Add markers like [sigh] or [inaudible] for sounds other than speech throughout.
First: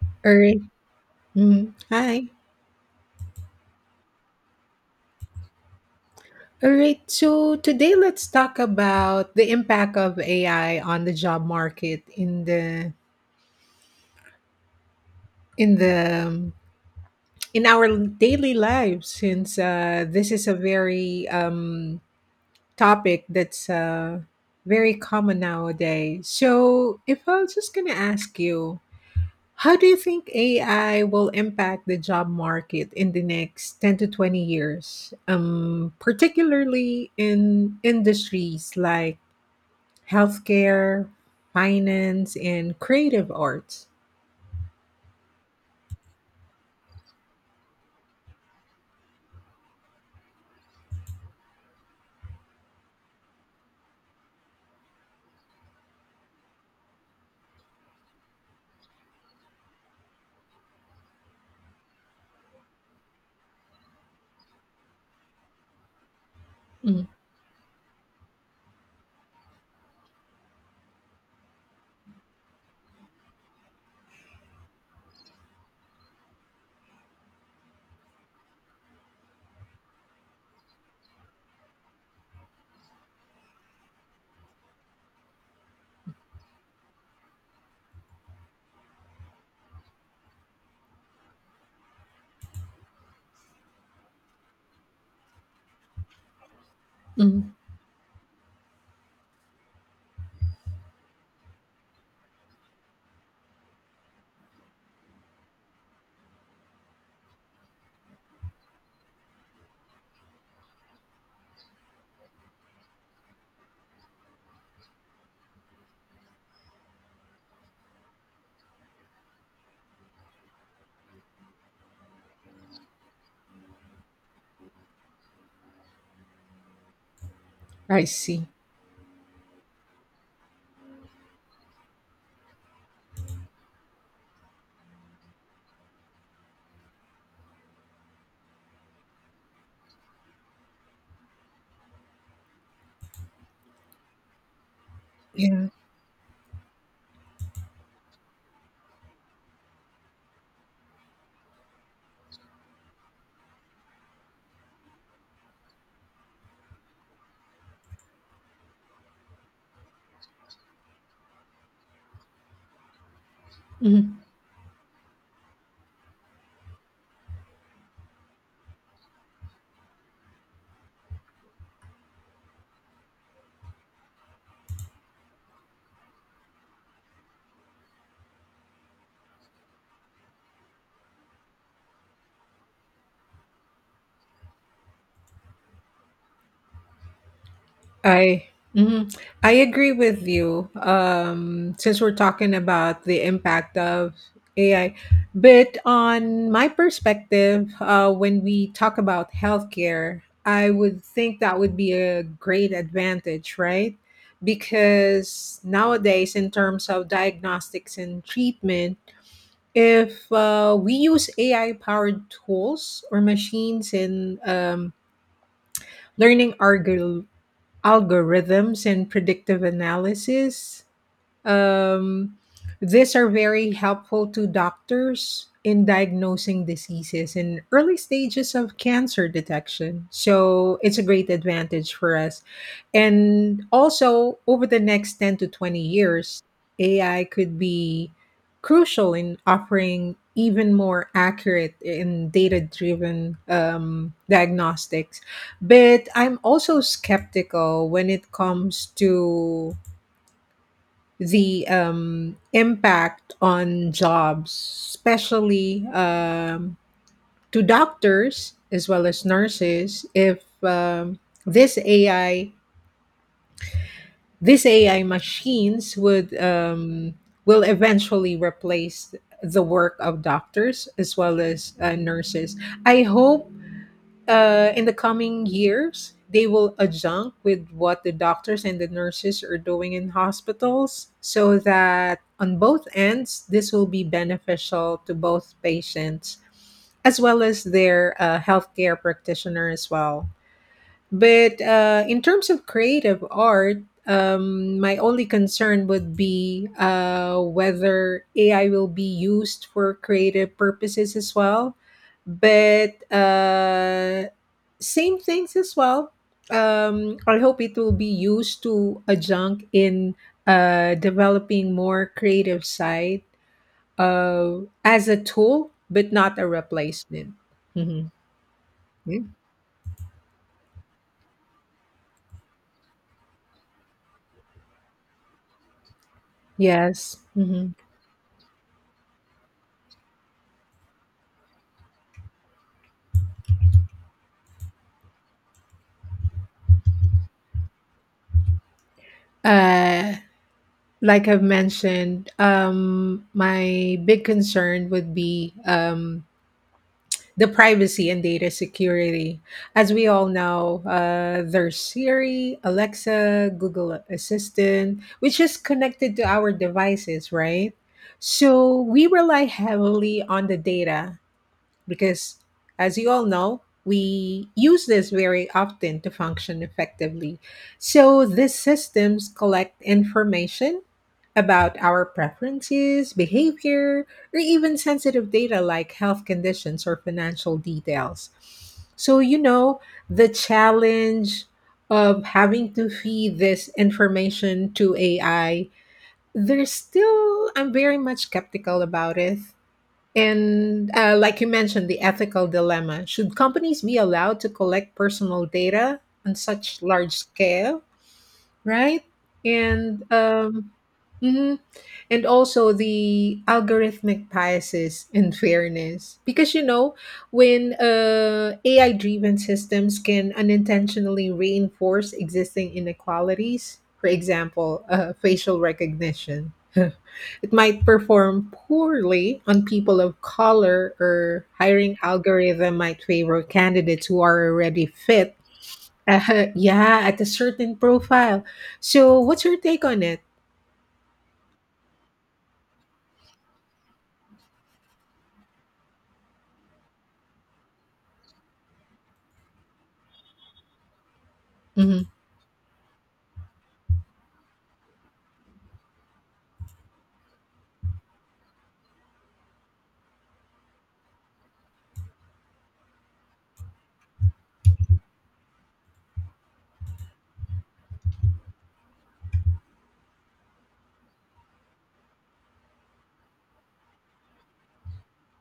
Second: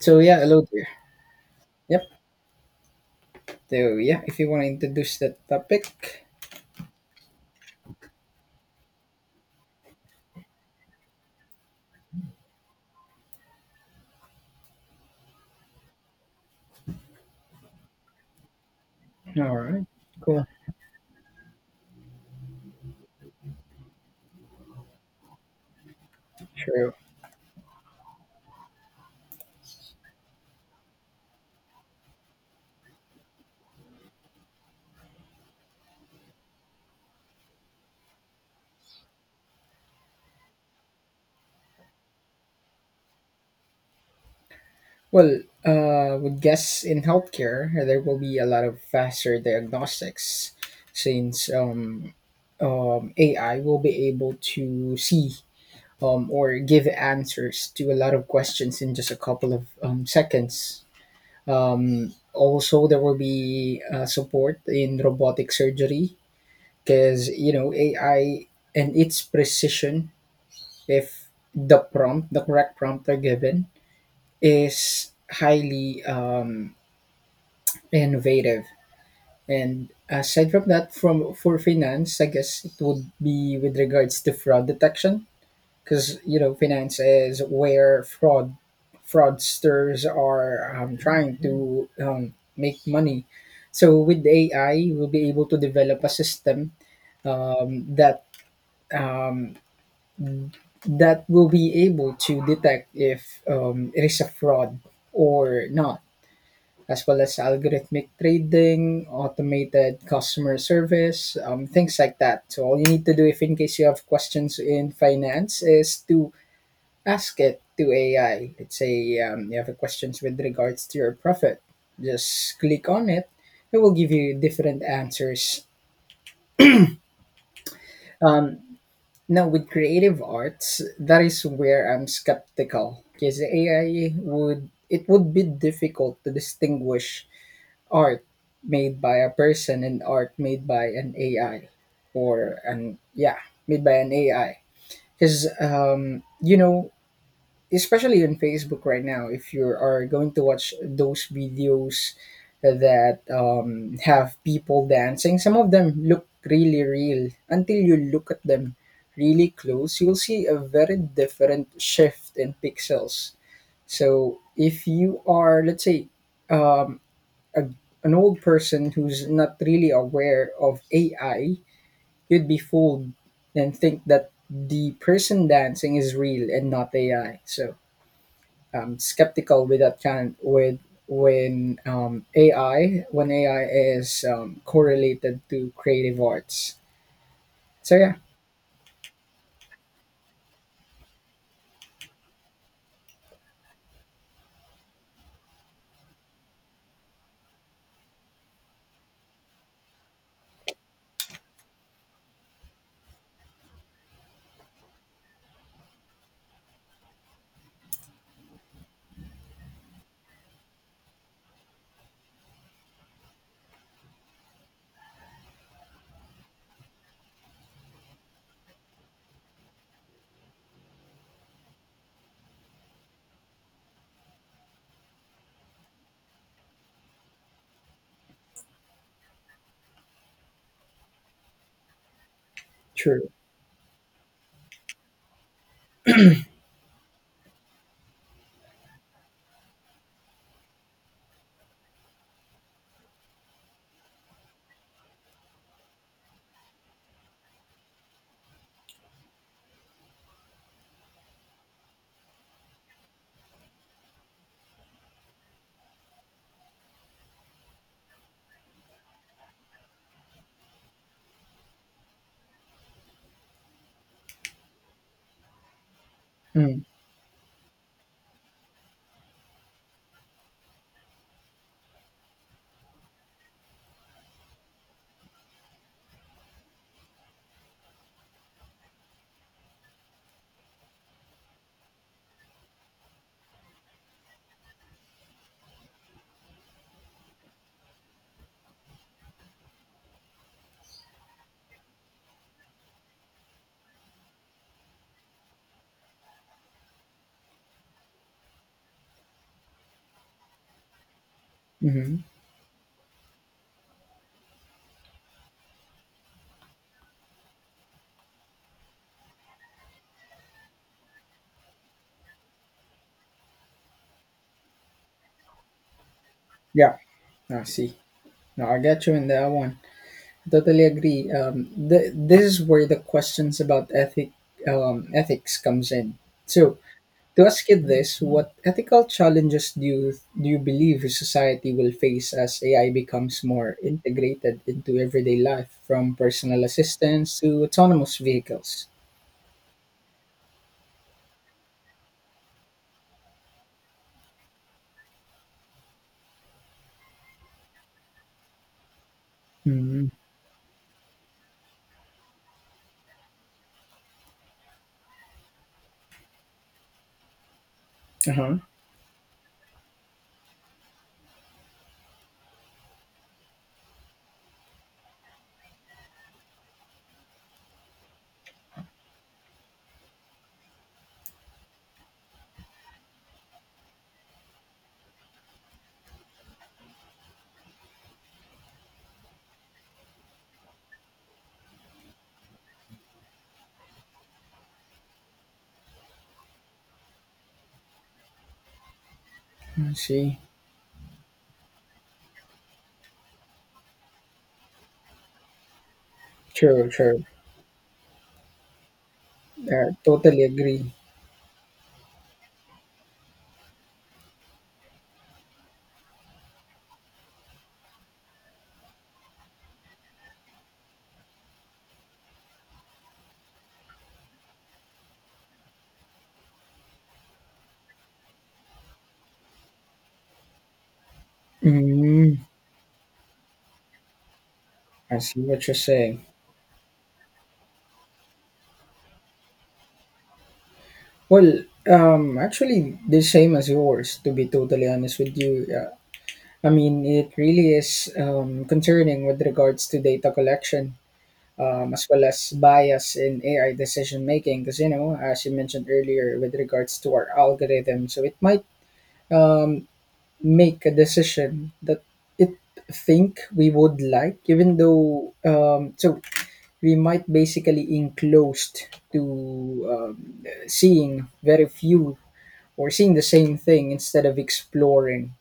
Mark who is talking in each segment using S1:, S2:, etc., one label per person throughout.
S1: So
S2: All
S1: yeah,
S2: right.
S1: hello there.
S2: Mhm.
S1: Yep.
S2: Hi.
S1: So yeah, if you want to introduce that topic,
S2: All right. So today let's talk about the impact of AI on the job market in the in the in our daily lives,
S1: all
S2: since
S1: right,
S2: this
S1: cool,
S2: is a very topic that's very common nowadays.
S1: sure.
S2: So if I was just gonna ask you, how do you think AI will impact the job market in the next 10 to 20 years, particularly in industries like healthcare, finance, and creative arts?
S1: Well, would guess in healthcare there will be a lot of faster diagnostics since AI will be able to see or give answers to a lot of questions in just a couple of seconds. Also, there will be support in robotic surgery
S2: Mm,
S1: because AI and its precision, if the correct prompt are given, is highly innovative. And aside from that, from for finance, I guess it would be with regards to fraud detection, because finance is where fraudsters are trying to make money. So with AI, we'll be able to develop a system
S2: mm,
S1: um, that um, that will be able to detect if it is a fraud or not, as well as algorithmic trading, automated customer service, things like that. So, all you need to do if in case you have questions in finance is to ask it to AI. Let's say you have a questions with regards to your profit, just click on it, it will give you different answers.
S2: I see.
S1: Um, Now, with creative arts, that is where I'm skeptical because AI would it would be difficult to distinguish art made by a person and art made by an AI or an yeah made by an AI because
S2: Yeah.
S1: especially on Facebook right now, if you are going to watch those videos that have people dancing, some of them look really real. Until you look at them really close, you'll see a very different shift in pixels.
S2: Mhm.
S1: So if you are, let's say, um, a, an old person who's not really aware of AI, you'd be fooled and think that the person dancing is real and not AI. So skeptical with that kind with when AI is correlated to creative arts. So yeah,
S2: I mhm. I agree with you. Since we're talking about the impact of AI, but on my perspective, when we talk about healthcare, I would think that would be a great advantage, right? Because nowadays, in terms of diagnostics and treatment, if we use AI powered tools or machines in learning algor- algorithms and predictive analysis. Um, these are very helpful to doctors in diagnosing diseases in early stages of cancer detection. So it's a great advantage for us.
S1: true.
S2: And also, over the next 10 to 20 years, AI could be crucial in offering even more accurate and data driven diagnostics. But I'm also skeptical when it comes to the impact on jobs, especially to doctors as well as nurses, if this AI, this AI machines would
S1: Mm.
S2: will eventually replace the work of doctors as well as nurses. I hope in the coming years, they will adjunct with what the doctors and the nurses are doing in hospitals so that on both ends, this will be beneficial to both patients as well as their healthcare practitioner as well. But in terms of creative art, my only concern would be whether AI will be used for creative purposes as well.
S1: Mm-hmm.
S2: But same things as well. I hope it will be used to adjunct in developing more creative side, as a tool, but not a
S1: Yeah,
S2: replacement.
S1: I see.
S2: Mhm.
S1: No, I get you
S2: Yeah.
S1: in that one. I totally agree. This is where the questions about ethics comes in. So,
S2: Yes.
S1: to ask
S2: Hmm.
S1: you this, what ethical challenges do you believe society will face as AI becomes more integrated into everyday life, from personal assistance to autonomous vehicles?
S2: Uh, like I've mentioned, my big concern would be the privacy and data security. As we
S1: Mm.
S2: all know, there's Siri, Alexa, Google Assistant, which is connected to our devices, right?
S1: Uh-huh.
S2: So we rely heavily on the data, because as you all know, we use this very often to function effectively, so these systems collect information about our preferences, behavior, or even sensitive data like health conditions or financial details. So you know, the challenge of having to feed this information to AI, there's still, I'm very much skeptical about it.
S1: I see.
S2: And like you mentioned, the ethical dilemma. Should companies be allowed to collect personal data on such
S1: Sure,
S2: large
S1: sure.
S2: scale, right? And
S1: Totally agree.
S2: mhm, and also the algorithmic biases and fairness, because you know, when AI-driven systems can unintentionally reinforce existing inequalities. For example, facial recognition. [laughs] It might perform poorly on people of color, or hiring
S1: Mm,
S2: algorithm might favor candidates who are already
S1: I
S2: fit,
S1: see what you're saying.
S2: [laughs] yeah, at a certain profile. So, what's your take on it?
S1: Well, actually, the same as yours, to be totally honest with you. I mean, it really is concerning with regards to data collection,
S2: Hmm.
S1: as well as bias in AI decision making. Because as you mentioned earlier, with regards to our algorithm, so it might um, make a decision that it think we would like, even though so we might basically enclosed to seeing very few or seeing the same thing instead of exploring,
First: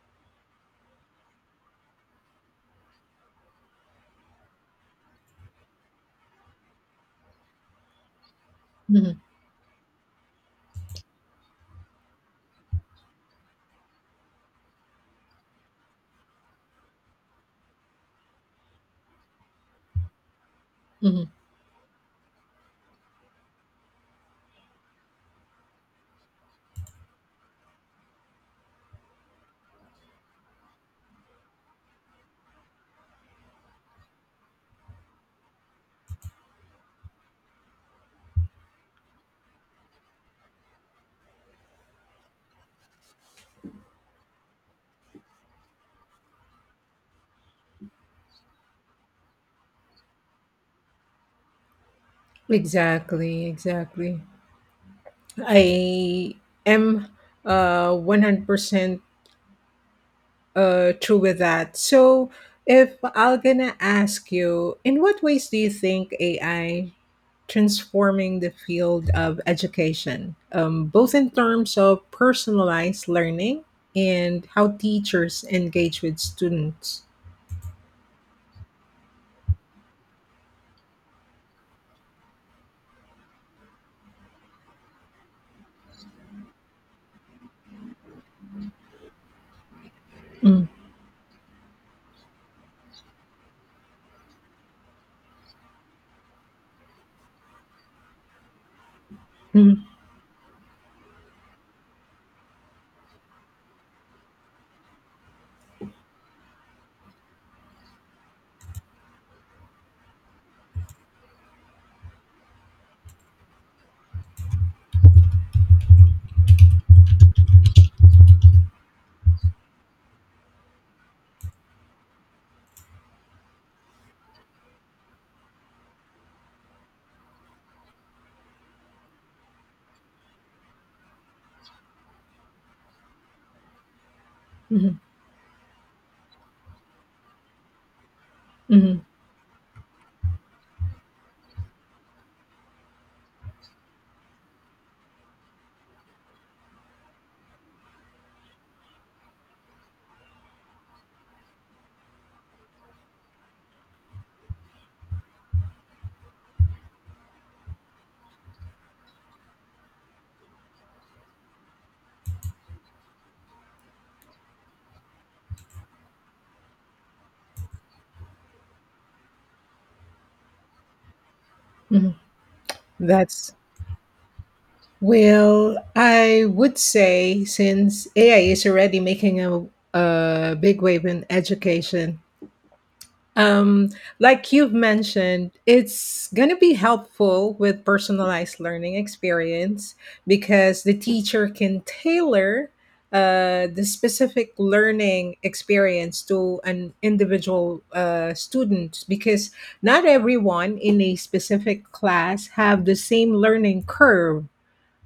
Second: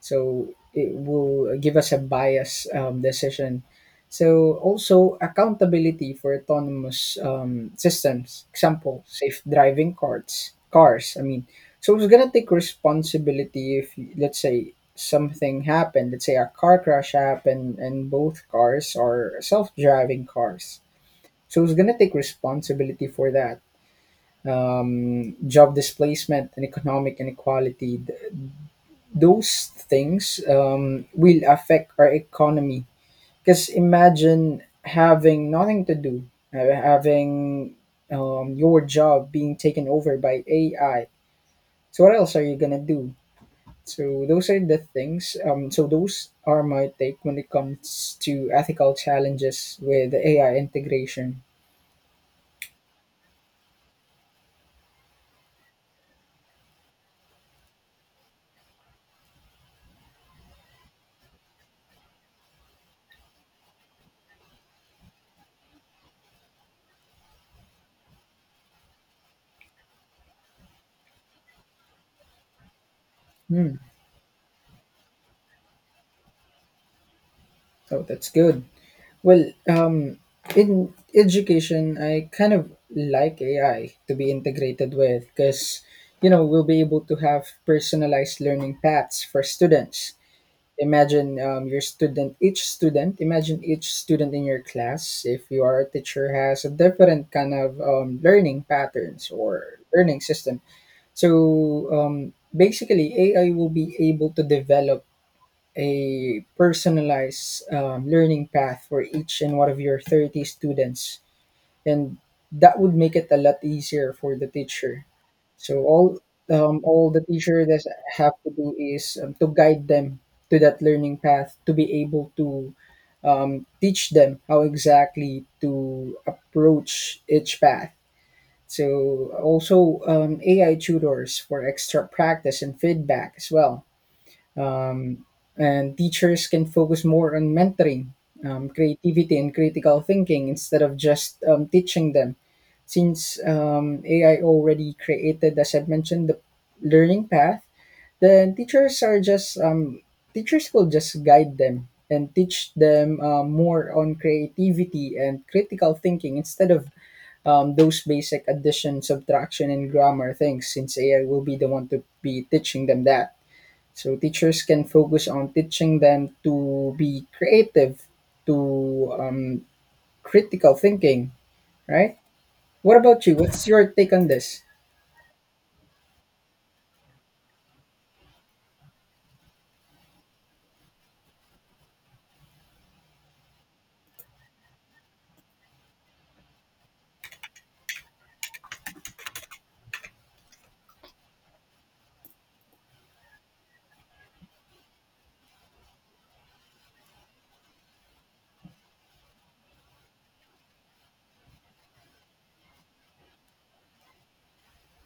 S1: so it will give us a biased decision. So also accountability for autonomous systems, example
S2: Hmm.
S1: safe driving cars, I mean. So it's going to take responsibility if, let's say, something happened. Let's say a car crash happened and both cars are self-driving cars.
S2: Hmm.
S1: So it's going to take responsibility for that. Job displacement and economic inequality, those things will affect our economy. Because imagine having nothing to do, having your job being taken over by AI. So what else are you gonna do? So those are the things. So those are my take when it comes to ethical challenges with AI integration.
S2: Exactly, exactly. I am 100% true with that. So, if I'll gonna ask you, in what ways do you think AI transforming the field of education, both in terms of personalized learning
S1: Hmm.
S2: and how teachers engage with students?
S1: Oh, that's good. Well, in education, I kind of like AI to be integrated with, because we'll be able to have personalized learning paths for students. Imagine your student, each student, imagine each student in your class, if you are a teacher, has a different kind of learning patterns or
S2: Mm-hmm.
S1: learning system. So basically, AI will be able to develop a personalized learning path for each and one of your 30 students, and that would make it a lot easier for the teacher. So all the teacher does have to do is to guide them to that learning path, to be able to teach them how exactly to approach each path. So also AI tutors for extra practice and feedback as well, um, and teachers can focus more on mentoring,
S2: Mhm,
S1: creativity, and critical thinking instead of just teaching them. Since AI already created, as I've mentioned, the learning path, then teachers will just guide them and teach them more on creativity and critical thinking instead of those basic addition, subtraction, and grammar things. Since AI will be the one to be teaching them that. So teachers can focus on teaching them to be creative, to critical thinking,
S2: mhm.
S1: right? What about you?
S2: That's,
S1: What's your take on this?
S2: well, I would say since AI is already making a big wave in education. Um, like you've mentioned, it's going to be helpful with personalized learning experience, because the teacher can tailor the specific learning experience to an individual student, because not everyone in a specific class have the same learning curve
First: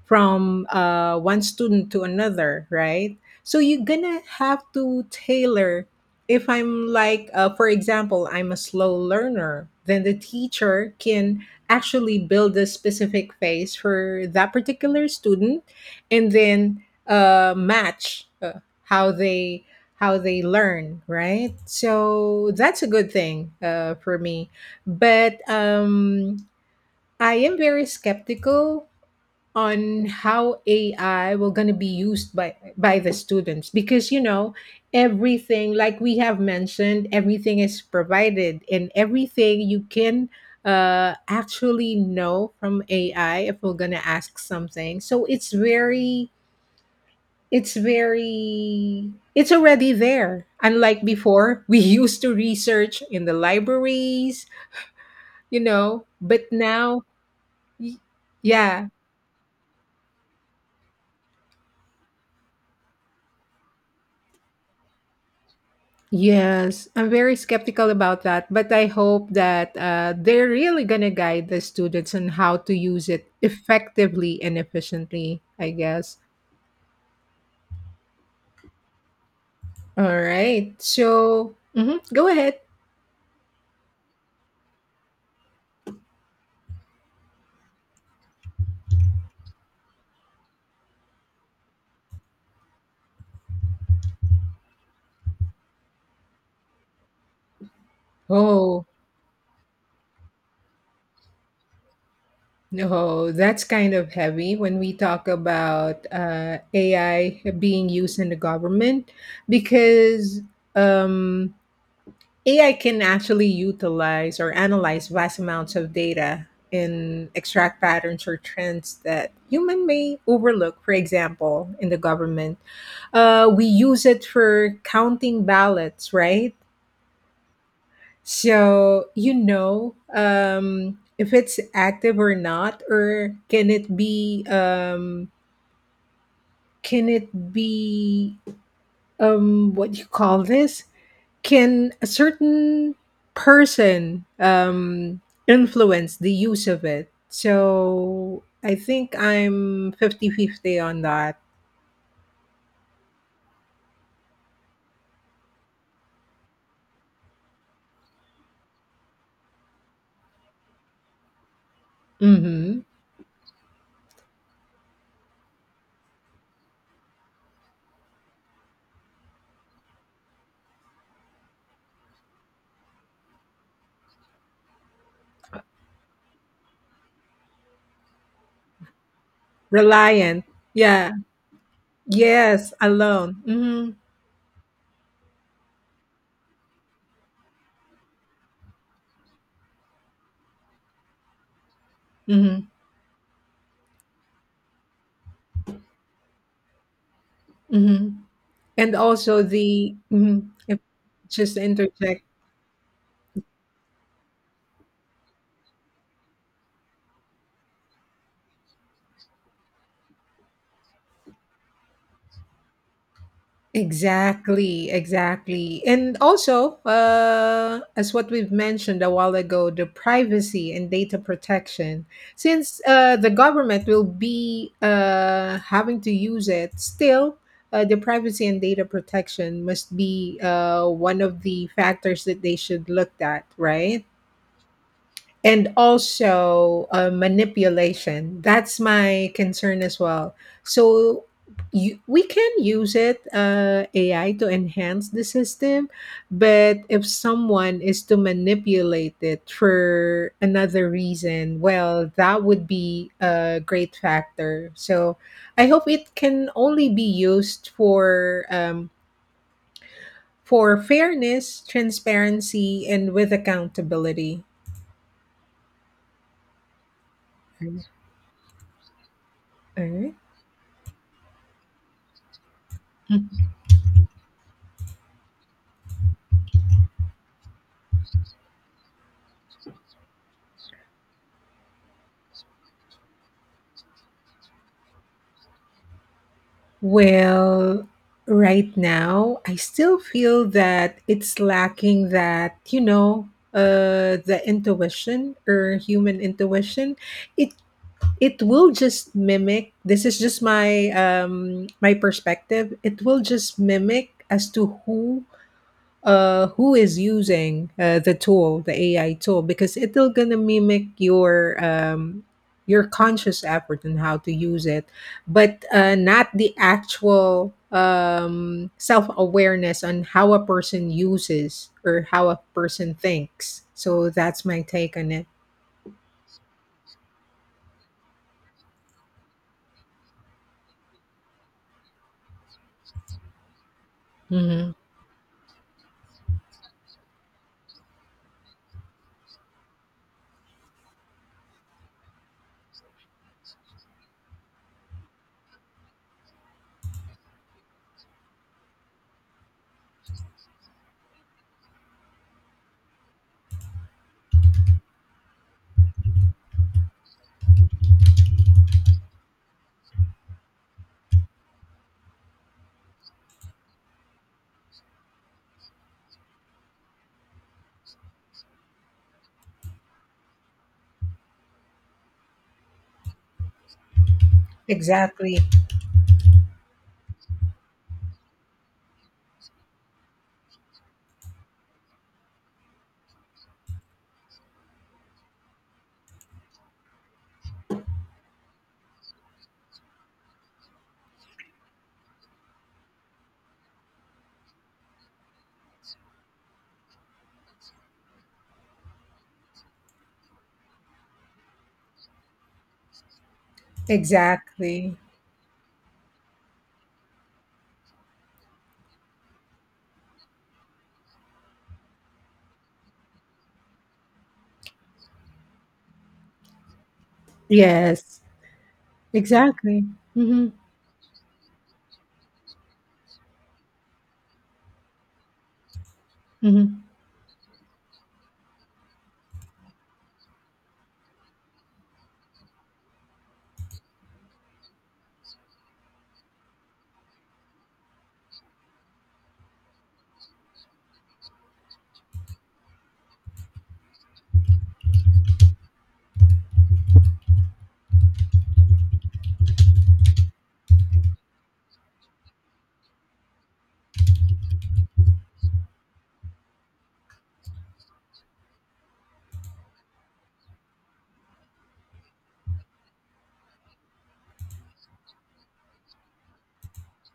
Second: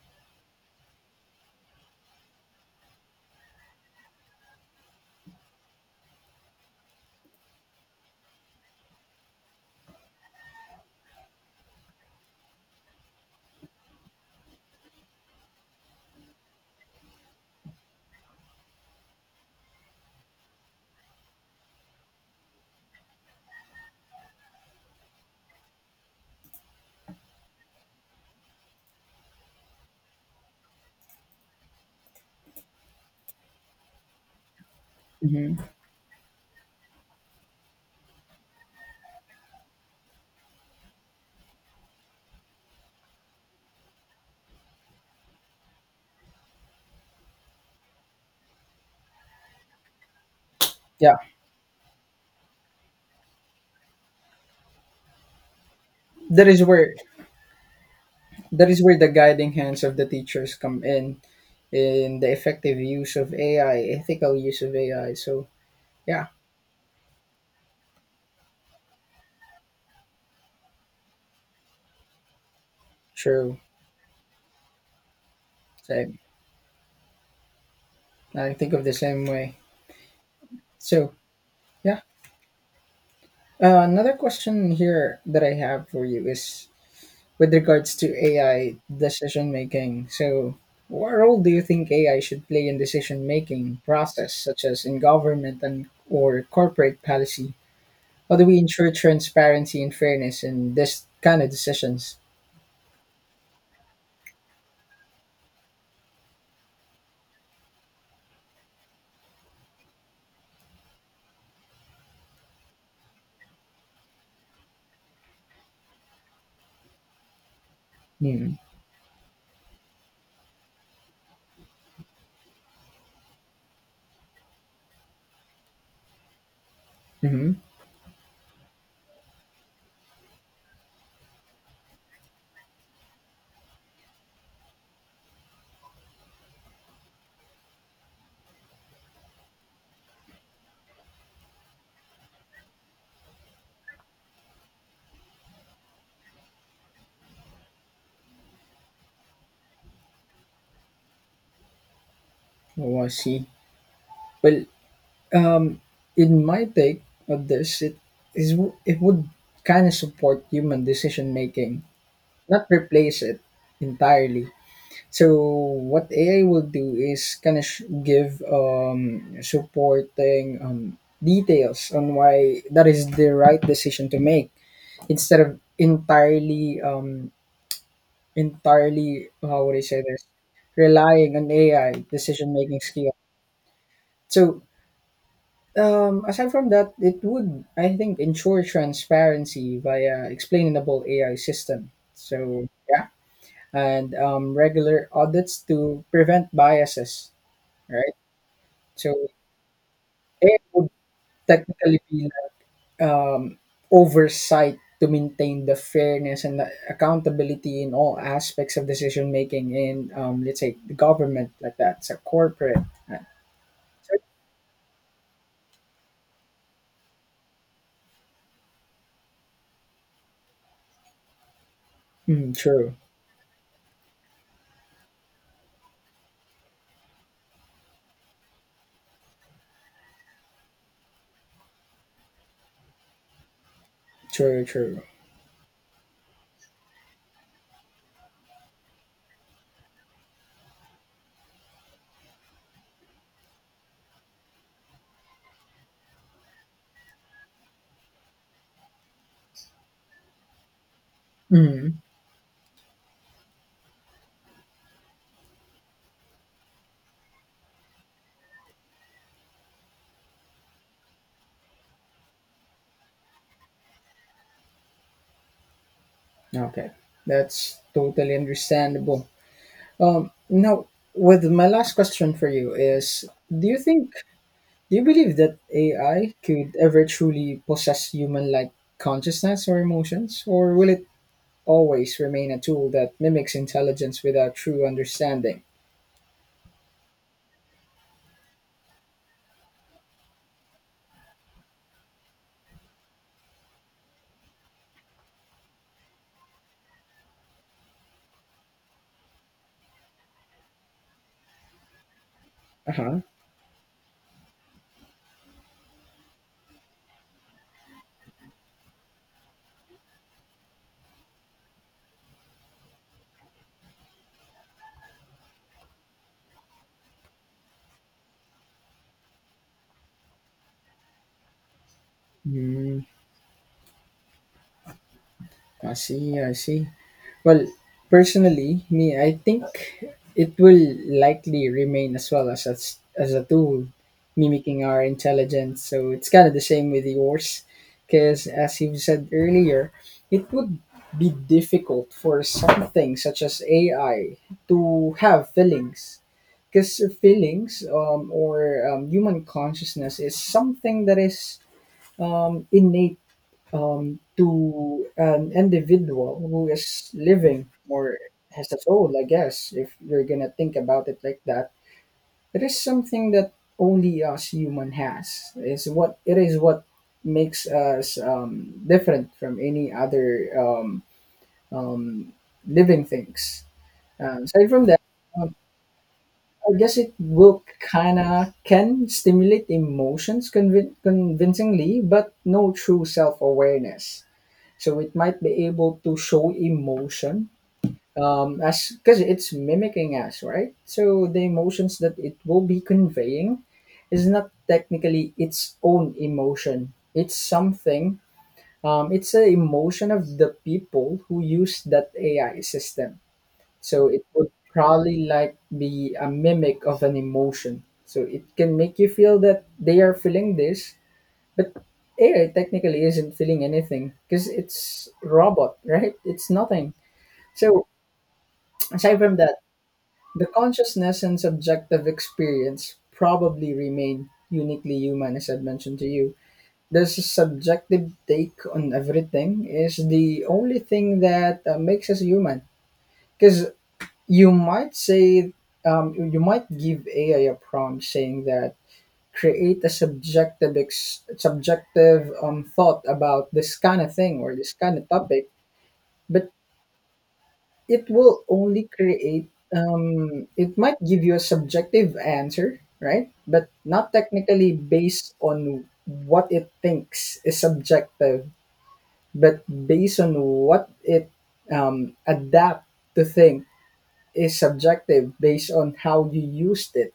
S2: from one student to another, right? So you're gonna have to tailor. If I'm like, for example, I'm a slow learner, then the teacher can actually build a specific phase for that particular student, and then match how they learn, right? So that's a good thing for me, but I am very skeptical on how AI will going to be used by the students, because you know
S1: Hmm.
S2: everything, like we have mentioned, everything is provided, and everything you can actually know from AI if we're going to ask something. So it's very it's already there, unlike
S1: Yeah,
S2: before. [laughs] We used to research in the libraries, you know,
S1: that
S2: but
S1: is where
S2: now y-
S1: that is
S2: yeah.
S1: where the guiding hands of the teachers come in the effective use of AI, ethical use of AI. So yeah,
S2: Yes, I'm very skeptical about that, but I hope that they're really going to guide the students on how to use it
S1: true.
S2: effectively and efficiently, I guess.
S1: Same. I think of the same way.
S2: All right.
S1: So
S2: So, mhm,
S1: yeah,
S2: go ahead.
S1: another question here that I have for you is with regards to AI decision making. So, what role do you think AI should play in decision making process, such as in government and or corporate policy? How do we
S2: Oh,
S1: ensure transparency and fairness in this kind of decisions?
S2: no, that's kind of heavy when we talk about AI being used in the government, because um, AI can actually utilize or analyze vast amounts of data and extract patterns or
S1: Mm.
S2: trends that human may overlook. For example, in the government, we use it for counting ballots, right?
S1: Hmm. Mm-hmm.
S2: So you know, if it's active or not, or can it be what do you call this Can a certain person influence the use of it? So I think I'm 50-50 on that.
S1: Oh, I see. Well, um, in my take of this, is it would kind of support human decision making, not
S2: Hmm.
S1: replace it entirely. So what AI will do is kind of give supporting details on why that is the right decision to make instead of entirely, how would I say this,
S2: Reliant. Yeah.
S1: relying on AI decision
S2: Yes.
S1: making skill.
S2: Alone. Hmm.
S1: So aside from that, it would, I think, ensure transparency via explainable AI system. So
S2: Hmm.
S1: yeah, and regular audits to prevent biases.
S2: Hmm.
S1: Right.
S2: And
S1: So
S2: also the, mhm,
S1: it
S2: if
S1: would
S2: just to
S1: technically
S2: interject.
S1: be like, oversight to maintain the fairness and the accountability in all aspects of decision making in, let's say, the government like that, so corporate. Uh, so-
S2: Exactly, exactly. And also, as what we've mentioned a while ago, the privacy and data protection.
S1: Mm,
S2: Since
S1: true,
S2: the government will be having to use it, still, the privacy and data protection must be one of the factors that they should look at, right?
S1: true, true.
S2: And also manipulation. That's my concern as well. So you, we can use it, AI, to enhance the system, but if someone is to manipulate it for another reason,
S1: Mm,
S2: well, that would be a great factor. So I hope it can only be used for fairness, transparency, and with accountability.
S1: okay, that's
S2: All
S1: totally understandable.
S2: right.
S1: Now, with my last question for you is, do you think do you believe that AI could ever truly possess human like consciousness or emotions, or will it always remain a tool that mimics intelligence without true understanding.
S2: Well, right now, I still feel that it's lacking that, you know, the intuition or human intuition. It it will just mimic. This is just my my perspective.
S1: Uh
S2: It
S1: huh.
S2: will just mimic as to who is using the tool, the AI tool, because it'll gonna mimic your conscious effort and how to use it, but not the actual self awareness on how a person uses or how a person
S1: Mm,
S2: thinks. So that's my take on it.
S1: I see, I see. Well, personally, me, I think it will likely remain as well as as a tool,
S2: Mhm.
S1: mimicking our intelligence. So it's kind of the same with yours, because as you said earlier, it would be difficult for something such as AI to have feelings. Because feelings, or human consciousness is something that is innate, to an individual who is living or has a soul, I guess, if you're gonna think about it like that. It is something that only us human has. Is what It is what makes us different from any other um, living things. Aside from that,
S2: Exactly.
S1: um, I guess it will kind of can stimulate emotions convincingly, but no true self awareness, so it might be able to show emotion, as because it's mimicking us, right? So the emotions that it will be conveying is not technically its own emotion. It's something, it's the emotion of the people who use that AI system. So it would
S2: Exactly.
S1: probably like be a mimic of an emotion so it can make you feel that they are feeling this, but AI technically isn't feeling anything because it's robot, right? It's nothing. So
S2: Yes.
S1: aside from that,
S2: Exactly.
S1: the
S2: Mhm.
S1: consciousness and subjective experience probably remain uniquely human, as I've mentioned to you.
S2: Mhm.
S1: This subjective take on everything is the only thing that makes us human. Because you might say, you might give AI a prompt saying that create a subjective subjective thought about this kind of thing or this kind of topic, but it will only create it might give you a subjective answer, right, but not technically based on what it thinks is subjective, but based on what it adapt to think is subjective based on how you used it.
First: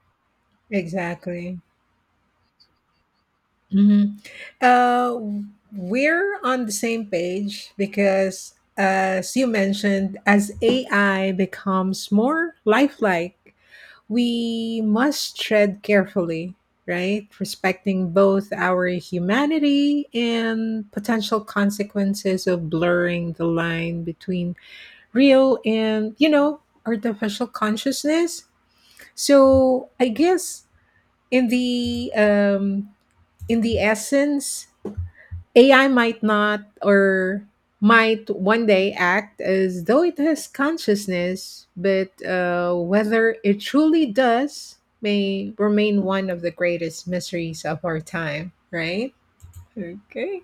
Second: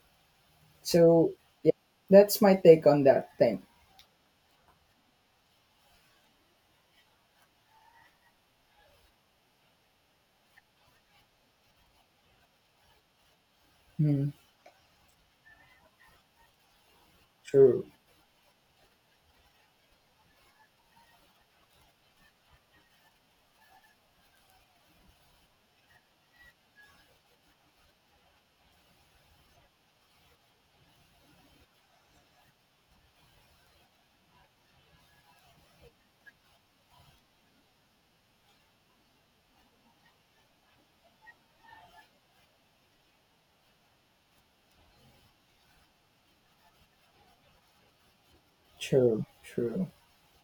S1: So
S2: Exactly.
S1: yeah, that's my take on that thing.
S2: Mhm. Uh, we're on the same page because, as you mentioned, as AI becomes more lifelike,
S1: Hmm.
S2: we must tread carefully, right?
S1: True.
S2: Respecting both our humanity and potential consequences of blurring the line between real and, you know, artificial consciousness. So I guess in the um, in the essence, AI might not or might one day act as though it has consciousness, but whether it truly does may remain one of the greatest mysteries of our time, right?
S1: True, true.
S2: Okay.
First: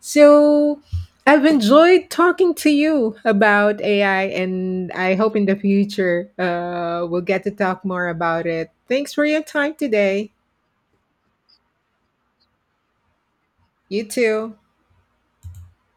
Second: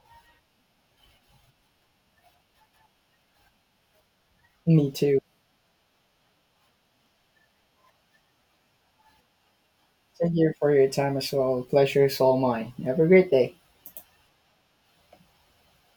S2: So I've enjoyed talking to you about AI,
S1: Me
S2: and I
S1: too.
S2: hope in the future we'll get to talk more about it. Thanks for your time today.
S1: Thank you for your time as well. Pleasure is all mine. Have a great day.
S2: You too.